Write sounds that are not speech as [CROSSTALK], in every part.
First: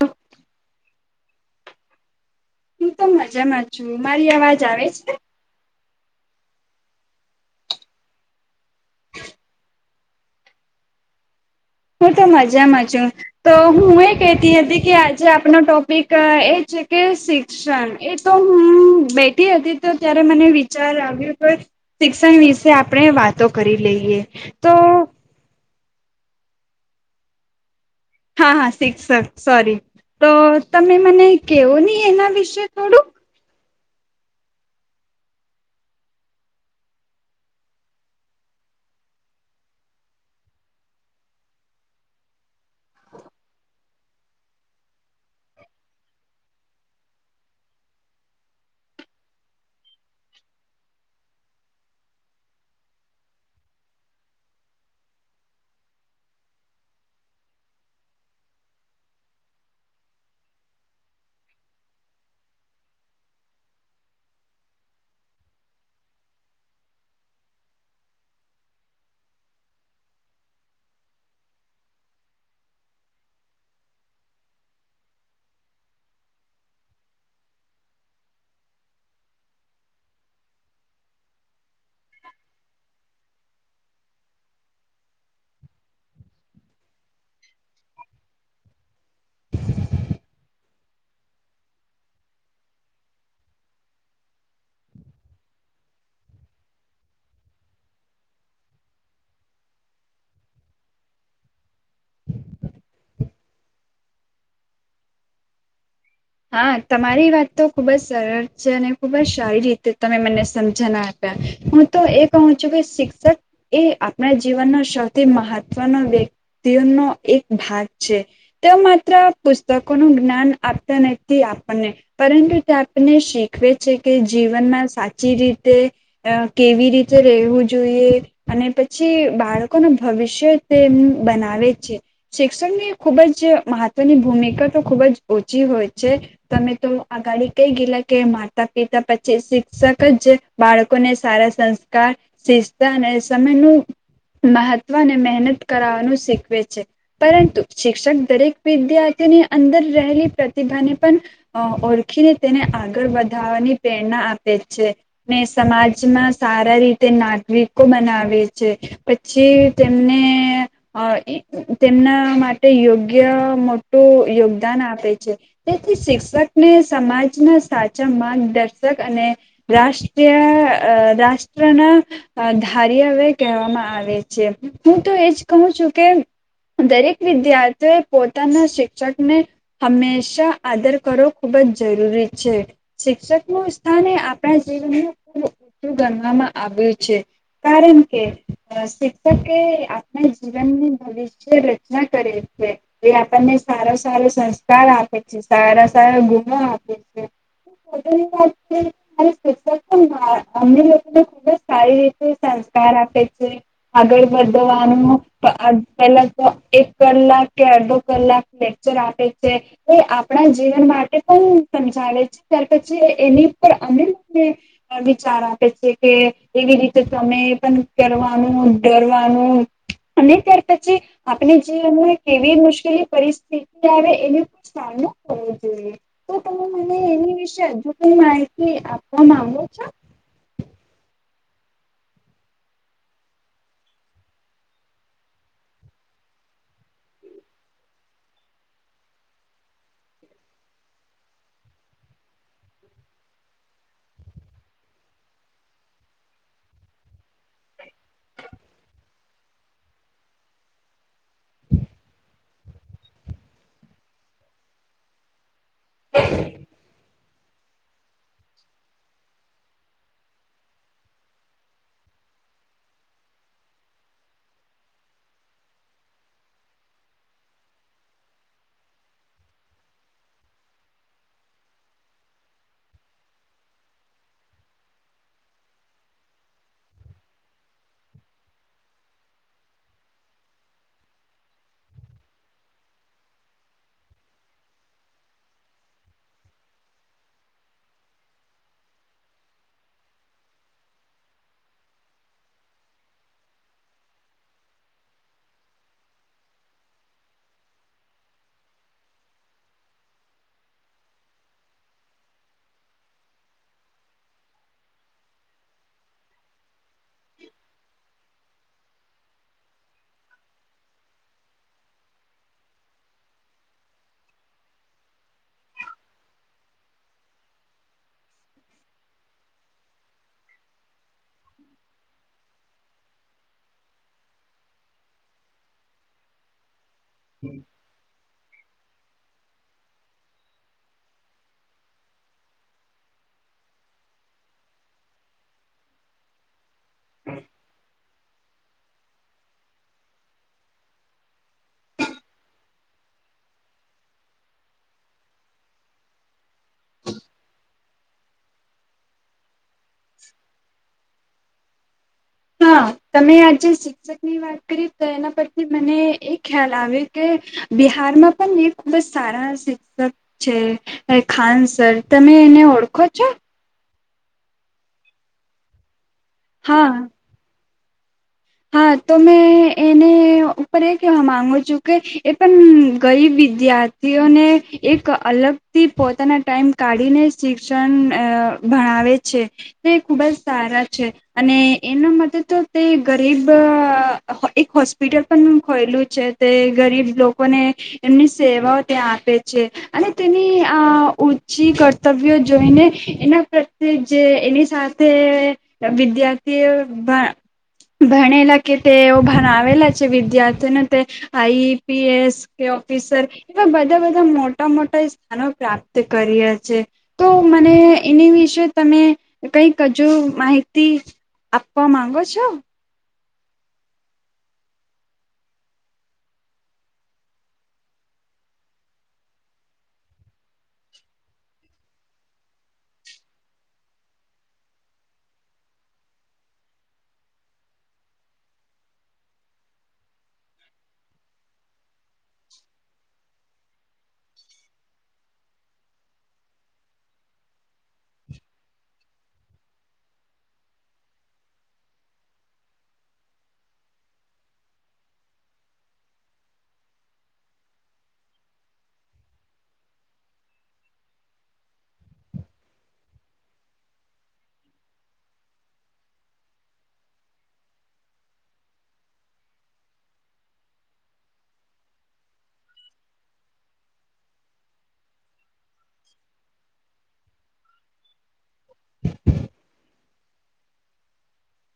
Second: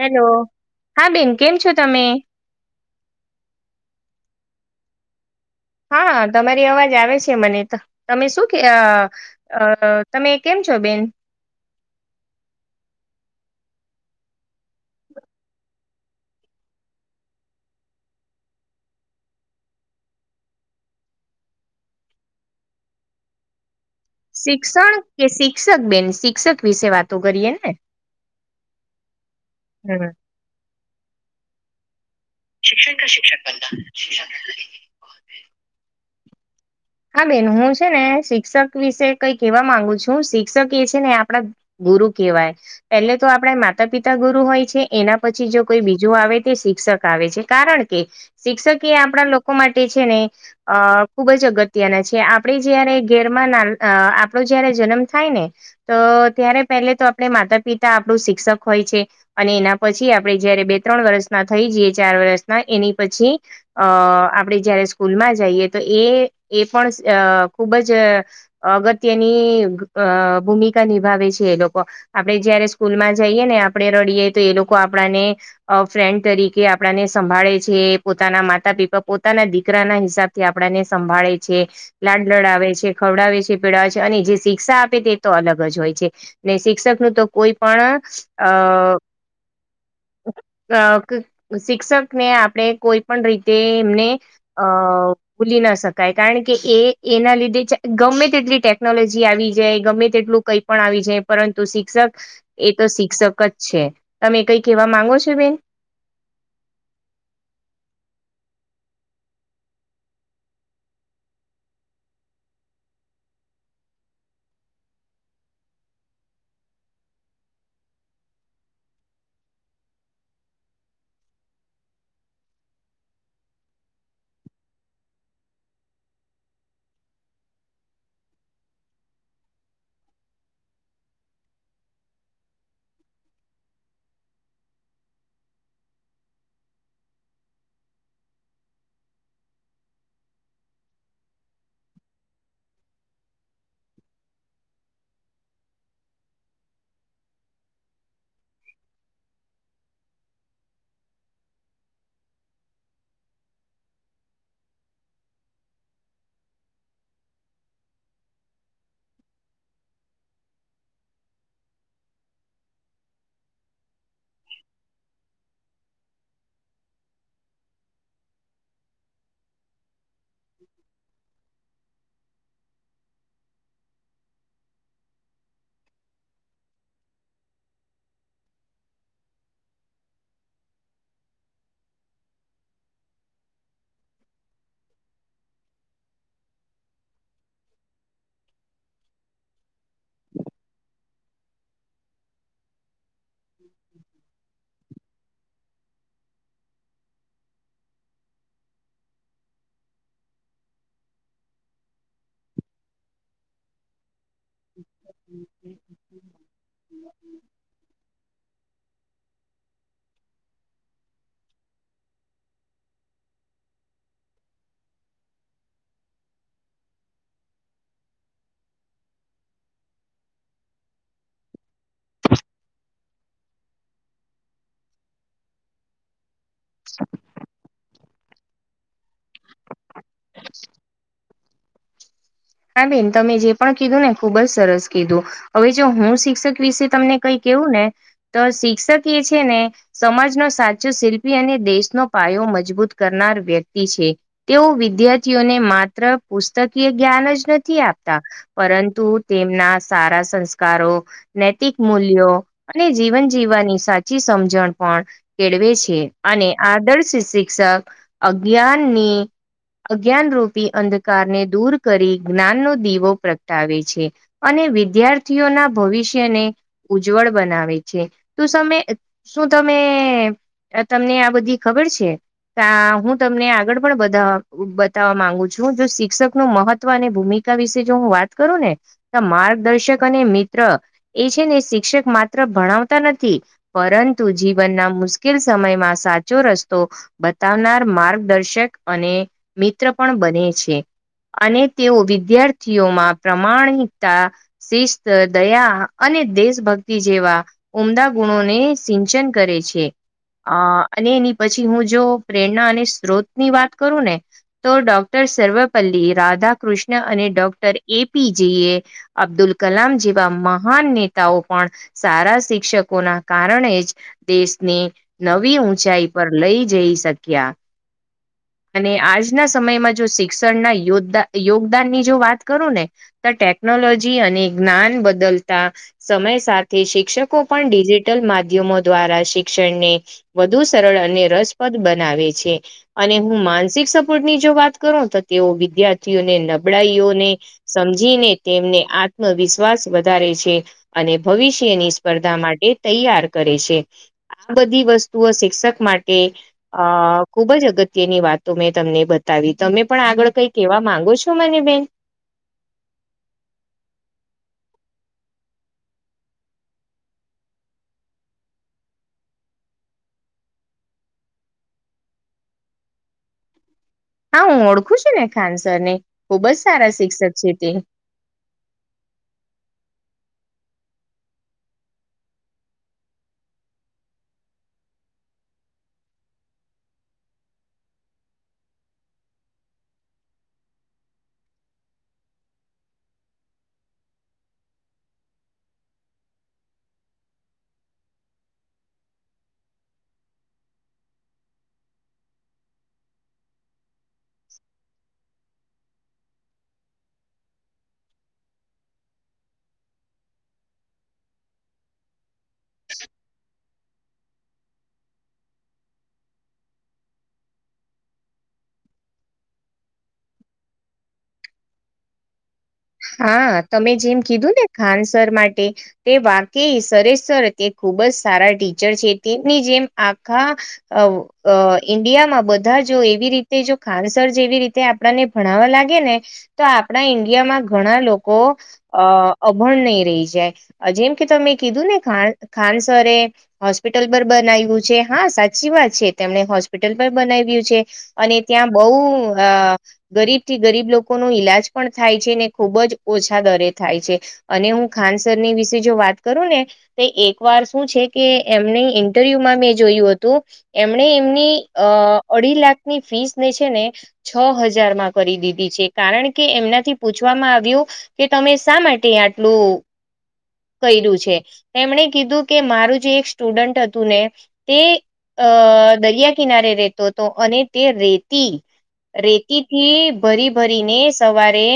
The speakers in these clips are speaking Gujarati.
હેલો. હા બેન, કેમ છો તમે? હું તો મજામાં છું. મારી અવાજ આવે છે? હા, તમારી અવાજ આવે છે મને તો તમે શું કે અહ અહ તમે કેમ છો બેન? હું તો મજામાં છું. તો હું એ કેતી હતી કે આજે આપનો ટોપિક અહ એ છે કે શિક શન એ તો હું બેઠી હતી તો ત્યારે મને વિચાર આવ્યો કે શિક્ષણ વિશે આપડે વાતો કરી લઈએ. તો શિક્ષણ કે શિક્ષક બેન શિક્ષક વિશે વાતો કરીએ ને? હા હા શિક્ષક સોરી હમ. તો તમે મને કેવો નહી એના વિશ શિક્ણ ક શિક્ષણ બંધા [UNINTELLIGIBLE] હા, બેન હું છે ને શિક્ષક વિશે કઈ કેવા માંગુ છું શિક્ષક એ છે ને આપડા ગુરુ કેહેવાય પેલે તો આપડે માતા પિતા ગુરુ હોય છે એના પછી જો કોઈ બીજું આવે તે શિક્ષક આવે છે કારણ કે શિક્ષક એ આપડા લોકો માટે છે ને અહ ખુબ જ અગત્ય ગત્ય ના છે આપણે જયારે ગેરમાં ના ના અહ આપણો જયારે જન્મ થાય ને તો ત્યારે પહેલે તો આપડે માતા પિતા આપડું શિક્ષક હોય છે. અને એના પછી આપડે જયારે બે ત્રણ વર્ષના થઈ જઈએ ચાર વર્ષના એની પછી અહ આપડે જયારે સ્કૂલમાં જઈએ તો એ એ પણ અહ ખુબ જ અગત્યની અહ ભૂમિકા નિભાવે છે એ લોકો. આપડે જયારે સ્કૂલ માં જઈએ ને આપડે રડીએ તો એ લોકો આપડા ને અહ ફ્રેન્ડ તરીકે આપણાને સંભાળે છે પોતાના માતા પિતા પોતાના દીકરાના હિસાબ થી આપડા ને સંભાળે છે લાડ લડ આવેે છે ખવડાવે છે પીડાવે છે અને જે શિક્ષા આપે તે તો અલગ જ હોય છે. ને શિક્ષક નું તો કોઈ પણ અહ અહ ક શિક્ષક ને આપણે કોઈ પણ રીતે એમને અહ ભૂલી ના શકાય. કારણ કે એ એના લીધે ગમે તેટલી ટેકનોલોજી આવી જાય ગમે તેટલું કઈ પણ આવી જાય પરંતુ શિક્ષક એ તો શિક્ષક જ છે તમે કઈ કેવા માંગો છો બેન? હા, તમારી વાત તો ખુબ જ સરળ છે અને ખુબ જ સારી રીતે તમે મને સમજના તા હું તો એ કહું છું કે શિક્ષક એ આપણા જીવનનો સૌથી મહત્વનો વ્યક્તિનો એક ભાગ છે. તે માત્ર પુસ્તકો નું જ્ઞાન આપતા નથી આપણને પરંતુ તે આપણને શીખવે છે કે જીવનમાં સાચી રીતે અ કેવી રીતે રહેવું જોઈએ. અને પછી બાળકો ન ભવિષ્ય તે બનાવે છે. શિક્ષણની ખૂબ જ મહત્વની ભૂમિકા તો ખૂબ જ ઓછી હોય છે. તમે તો અગાડી કઈ ગયલા કે માતા પિતા પછી શિક્ષક જ બાળકોને સારા સંસ્કાર શિસ્ત અને સમયનું મહત્વ અને મહેનત કરાવવાનું શીખવે છે. પરંતુ શિક્ષક દરેક વિદ્યાર્થીઓની અંદર રહેલી પ્રતિભાને પણ અ ઓળખીને તેને આગળ વધાવાની પ્રેરણા આપે છે. ને સમાજમાં સારા રીતે નાગરિકો બનાવે છે. પછી તેમને અ એ તેમના માટે યોગ્ય મોટું યોગદાન આપે. તેથી શિક્ષકને સમાજના સાચા માર્ગદર્શક અને રાષ્ટ્ર ટીય અ રાષ્ટ્રના અ ધાર્યા વે કહેવામાં આવે છે હું તો એજ કહું છું કે દરેક વિદ્યાર્થીઓ એ પોતાના શિક્ષકને હંમેશા આદર કરવો ખૂબ જ જરૂરી છે. શિક્ષક નું સ્થાન એ આપણા જીવનમાં ખૂબ ઊચું ગણવામાં આવ્યું છે. કારણ કે શિક્ષક એ આપના જીવનની ભવિષ્ય રચના કરે. છે, એ આપણને સારો સારો સંસ્કાર આપે છે સારા સારા ગુણો આપે છે. [UNINTELLIGIBLE] અમુક શિક્ષક પણ હા અમને લોકોને ખુબ જ સારી રીતે સંસ્કાર આપે છે. આગળ વધવાનું [UNINTELLIGIBLE] પેલા તો એક કલાક કે અડધો કલાક લે. [UNINTELLIGIBLE] આપે છે એ આપણા જીવન માટે પણ સમજાવે છે. ત્યાર પછી એ એની ઉપર [UNINTELLIGIBLE] અ વિચાર આપે છે કે એવી રીતે તમે પણ કરવાનું ડરવાનું. અને ત્યાર પછી આપણે જીવનમાં કેવી મુશ્કેલી પરિસ્થિતિ આવે. [UNINTELLIGIBLE] સામનો કરવો જોઈએ તો તમે મને એની વિશે હજુ હું માહિતી આપવા માંગુ. હા બેન તમે જે પણ કીધું ને ખુબ જ સરસ કીધું. હવે જો હું શિક્ષક વિશે તમને કઈ કેવું ને તો શિક્ષક એ છે ને. સમાજનો સાચો શિલ્પી અને દેશનો પાયો મજબૂત કરનાર વ્યક્તિ છે. તેઓ વિદ્યાર્થીઓને માત્ર પુસ્તકીય જ્ઞાન જ નથી આપતા. પરંતુ તેમના સારા સંસ્કારો નૈતિક મૂલ્યો અને જીવન જીવવાની સાચી સમજણ પણ કેળવે. છે અને આદર્શ શિક્ષક અજ્ઞાનની અજ્ઞાનરૂપી અંધકારને દૂર કરી જ્ઞાનનો દીવો પ્રગટાવે છે અને વિદ્યાર્થીઓના ભવિષ્યને. ઉજ્જવળ બનાવે છે તો તમે શું તમે તો તમને આ બધી ખબર છે. ત હું તમને આગળ પણ બતાવ બતાવવા માંગુ છું જો શિક્ષક નું મહત અને ભૂમિકા વિશે જો હું વાત કરું ને તો માર્ગદર્શક અને મિત્ર એ છે ને શિક્ષક માત્ર ભણાવતા નથી. પરંતુ જીવનના મુશ્કેલ સમયમાં સાચો રસ્તો બતાવનાર માર્ગદર્શક અને મિત્ર પણ બને છે અને તેઓ વિદ્યાર્થીઓમાં પ્રમાણિકતા શિસ્ત દયા અને દેશભક્તિ જેવા ઉમદા ગુણોને સિંચન કરે છે. અ અને એની પછી હું જો પ્રેરણા અને સ્ત્રોત ની વાત કરું ને તો ડોક્ટર સર્વપલ્લી રાધા કૃષ્ણ અને ડોક્ટર એ પી જી એ અબ્દુલ કલામ જેવા મહાન નેતાઓ પણ સારા શિક્ષકોના કારણે જ દેશને નવી ઊંચાઈ પર લઈ જઈ શક્યા. અને આજના સમયમાં જો શિક્ષણના યોદ્ધા યોગદાન ની જો વાત કરું ને તો ટેકનોલોજી અને જ્ઞાન બદલતા સમય સાથે શિક્ષકો પણ ડિજી ટલ માધ્યમો દ્વારા શિક્ષણને વધુ સરળ અને રસપ્રદ બનાવે છે. અને હું માનસિક સપોર્ટ ની જો વાત કરું તો તેઓ વિદ્યાર્ થી ઓ ને નબળાઈઓને સમજીને તેમને આત્મવિશ્વાસ વધારે છે. અને ભવિષ્યની સ્પર્ધા માટે તૈયાર કરે છે. આ બધી વસ્તુઓ શિક્ષક માટે. અહ ખુબ જ અગત્યની વાત તો મેં તમને બ આવી તમે પણ આગળ કઈ કેવા માંગો છો મને બેન? હા તમે આજે સી શિકષક ની વાત કરીએ તો એના પરથી મને એ ખ્યાલ આવે કે બિહારમાં પણ એ ખુબ જ સારા શિક્ષક છે એ ખાન સર તમે એને ઓળખો છો? હા હું ઓળખું છું ને ખાનસર ને ખુબ જ હા સારા શિક્ષક છે તે. હા તો મેં એને [UNINTELLIGIBLE] ઉપર એ કેવા માંગ છું કે એ પણ ગરીબ વિદ્યાર્થીઓને એક અલગ થી પોતાના ટાઈમ કાઢીને શિક્ષણ અહ ભણાવે છે. તે ખુબ જ સારા છે અને એના માટે તો તે ગરીબ એક હોસ્પિટલ પણ ખોયેલું છે તે ગરીબ લોકોને એમની સેવાઓ ત્યાં આપે છે. અને તેની આ ઉચી કર્તવ્યો જોઈને એના પ્રત્યે જે એની સા થે વિદ્યાર્થીઓ ભા ભણેલા કે તે ઓ ભણાવેલા છે વિદ્યાર્થીઓને તે. આઈ પી એસ કે ઓફિસર એવા બધા બધા મોટા મોટા સ્થાનો પ્રાપ્ત કર્યા છે. તો મને એની વિશે તમે કઈક હજુ માહિતી આપપ્પવા માગો છો? હા તમે જેમ કીધું ને ખાનસર માટે તે વાકે સરે સર તે ખૂબ જ સારા ટીચર છે તેમની જેમ આખા અવ અહ ઇન્ડિયામાં બધા જો એવી રીતે જો ખાનસર જેવી રીતે આપણને ભણાવવા લાગે ને તો આપણા ઈન્ડિયામાં ઘણા લોકો અહ અભણ નહી રહી જાય જેમ કે તમે કીધું ને ખાન ખાનસરે હોસ્પિટલ પર બનાવ્યું છે હા સાચી વાત છે તેમણે હોસ્પિટલ પણ બનાવ્યું છે. અને ત્યાં બહુ અહ ગરીબ થી ગરીબ લોકો નો ઈલાજ પણ થાય છે ને ખુબ જ ઓછા દરે થાય છે અને હું ખાનસરની વિશે જો વાત કરું ને તે એક વાર શું છે કે એમની ઇન્ટરવ્યુમાં મેં જોયું હતું. એમણે એમની અ અડી લાખની ફીસ ને છે ને છ હજારમાં કરી દીધી છે. કારણ કે એમનાથી પૂછ વામા આવ્યું કે તમે શા માટે આટલું કર્યું છે? એમણે કીધું કે મારું જે એક સ્ટુડન્ટ હતું ને તે અ દરિયા કિનારે રેતો હતો. અને તે રેતી રેતીથી ભરી ભરીને સવારે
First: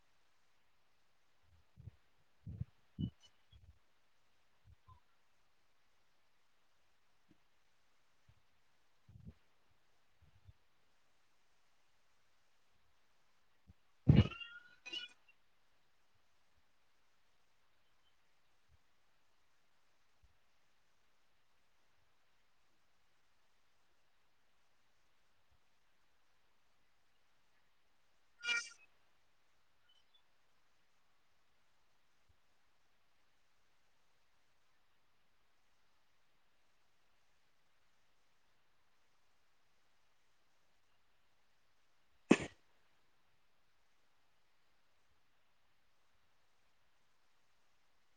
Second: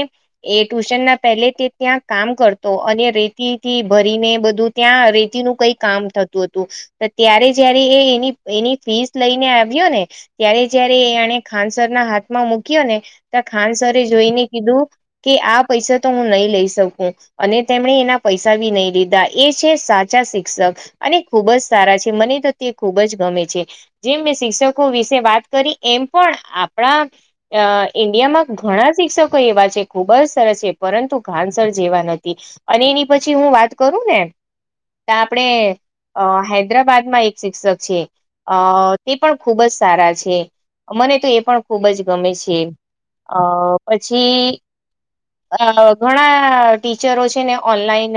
એ ટ્યુશનના પહેલે તે ત્યાં કામ કરતો અને રેતી થી ભરીને બધું ત્યાં રેતીનું કઈ કામ થતું હતું. તે ત્યારે જયારે એ એની એની ફીસ લઈને આવ્યો ને ત્યારે જયારે આણે ખાન સરના હાથમાં મુક્યો ને તા ખાનસરે જોઈને કીધું કે આ પૈસા તો હું નહી લઈ શકું. અને તેમણે એના પૈસા બી નહી લીધા, એ છે સાચા શિક્ષક. અને ખુબ જ સારા છે. મને તો તે ખૂબ જ ગમે છે. જેમ મેં શિક્ષકો વિશે વાત કરી એમ પણ આપણા અ ઇન્ડિયામાં ઘણા શિક્ષકો એવા છે. ખુબ જ સરસ છે. પરંતુ ઘાનસર જેવા નથી. અને એની પછી હું વાત કરું ને તા આપણે અ હૈદરાબાદમાં એક શિક્ષક છે. અ તે પણ ખૂબ જ સારા છે. મને તો એ પણ ખૂબ જ ગમે છે. અ પછી અ ઘણા ટીચરો છે ને ઓનલાઈન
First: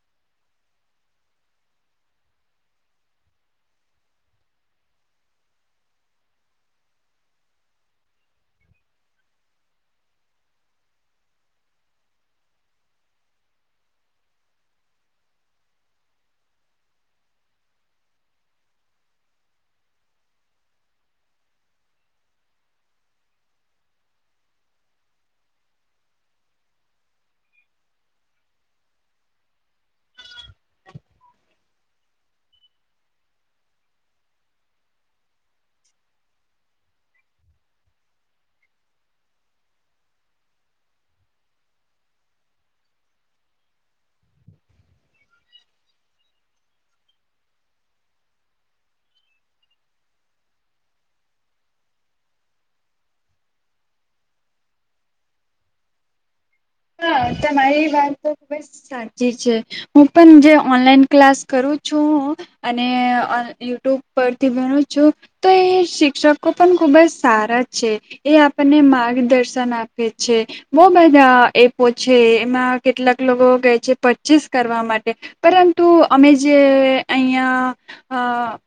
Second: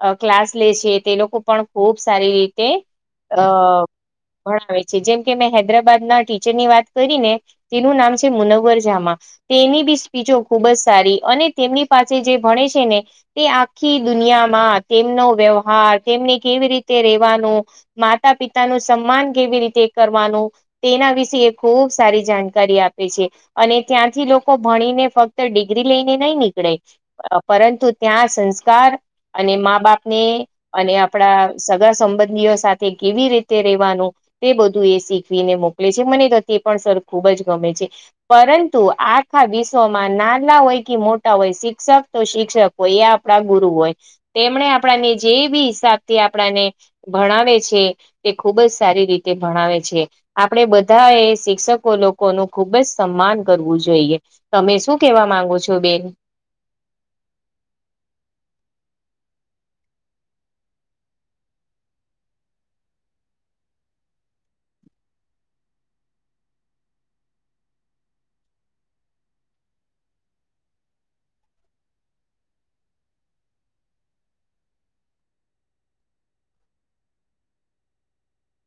અ ક્લાસ લે છે. તે લોકો પણ ખુબ સારી રીતે અ ભણાવે છે. જેમ કે મેં હૈદરાબાદના ટીચરની વાત કરીને તેનું નામ છે મુનવ્વર જામા. તેની બી સ્પીચો ખુબ જ સારી અને તેમની પાસે જે ભણે છે ને તે આખ આખી દુનિયામાં તેમનો વ્યવહાર, તેમને કેવી રીતે રેવાનું માતા પિતાનું સમ્માન કેવી રીતે કરવાનું. તેના વિશે એ ખુબ સારી જાણકારી આપે છે. અને ત્યાંથી લોકો ભણીને ફક્ત ડિગ્રી લઈને નઈ નીકળે. પરંતુ ત્યાં સંસ્કાર અને મા બાપને અને આપણા સગા સંબંધીઓ સાથે કેવી રીતે રેવાનું. તે બધું એ શીખવીને મોકલે છે. મને તો તે પણ સર ખૂબ જ ગમે છે. પરંતુ આખા વિશ્વમાં નાના હોય કે મોટા હોય શિક્ષક તો શિક્ષક હોય એ આપ પણા ગુરુ હોય. તેમણે આપણાને જે બી હિસાબથી આપણાને ભણાવે છે. એ ખુબ જ સારી રીતે ભણાવે છે. આપણેે બધા એ શિક્ષકો લોકોનું ખુબ જ સમ્માન કરવું જોઈએ. તમે શું કેવા માંગો છો બેન? હા તમારી વાત તો ખુબ જ સાચી છે. હું પણ જે ઓનલાઈન ક્લાસ કરું છું. અને યુટ્યુબ પરથી ભણું છું. તો એ શિક્ષકો પણ ખુબ જ સારા છે. એ આપણને માર્ગદર્શન આપે છે. બહુ બધા એ ઓ છે એમાં કેટલાક લોકો કહે છે પરચેસ કરવા માટે. પરંતુ અમે જે અહીંયા અ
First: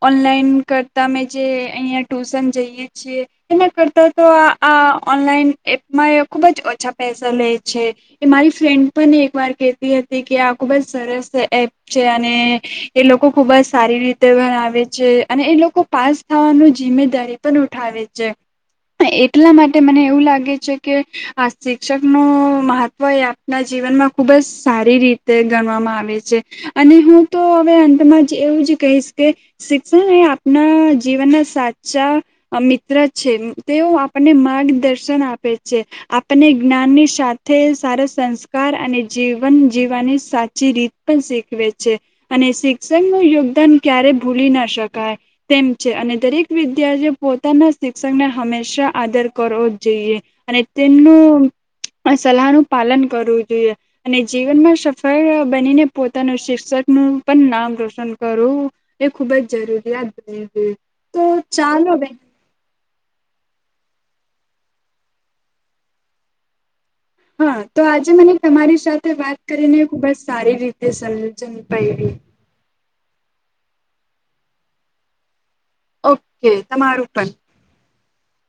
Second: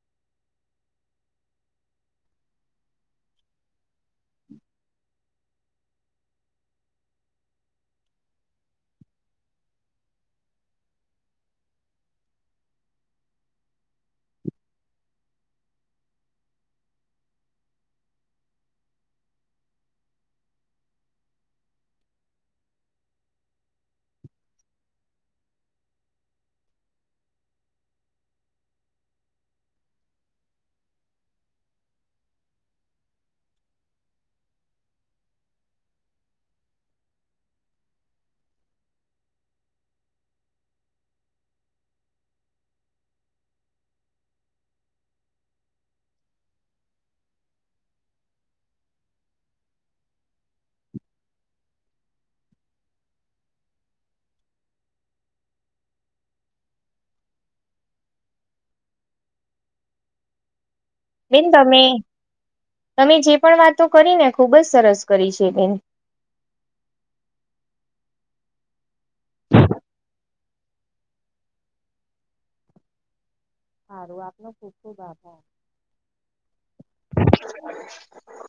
ઓનલાઈન કરતા અમે જે અહીંયા ટ્યુશન જઈએ છીએ. એના કરતા તો આ આ ઓનલાઈન એપમાં એ ખુબ જ ઓછા પૈસા લે. છે. કે મારી ફ્રેન્ડ પણ એક વાર કેહેતી હતી કે આ ખુબજ સરસ એપ છે અને એ લોકો ખુબજ સારી રીતે બનાવે છે અને એ લોકો પાસ થવાનું જિમ્મેદારી પણ ઉઠાવે છે. એટલા માટે મને એવું લાગે છે કે આ શિક્ષકનો મહત્વ એ આપના જીવનમાં ખુબજ સારી રીતે ગણવામાં આવે છે. અને હું તો હવે અંતમાં જ એવું જ કહીશ કે શિક્ષણ એ આપના જીવનના સાચા અહ મિત્ર છે, તેઓ આપણને માર્ગદર્શન આપે છે. આપણને જ્ઞાનની સાથ તે સારા સંસ્કાર અને જીવન જીવવાની સાચી રીત પણ શીખવે છે. અને શિક્ષણ નું યોગદાન ક્યારે ભૂલી ના શકાય. તેમ છે અને દરેક વિદ્યાર્થી પોતાના શિક્ષણને હંમેશા આદર કરવો જ જોઈએ. અને તેમનું આ સલાહ નું પાલન કરવું જોઈએ. અને જીવનમાં સફળ બનીને પોતાનું શિક્ષક નું પણ નામ રોશન કરું. એ ખુબજ જરૂરિયાત બની છે. બેન તમે, તમે જે પણ વાતો કરીને ખુબજ સરસ કરી છે, બેન. હા, તો આજે મને તમારી સાથે વાત કરીને ખુબ જ સારી રીતે સમજન પઇડી. સારું આપનો ખુબ ખુબ આભાર. કે તમારું પણ. હ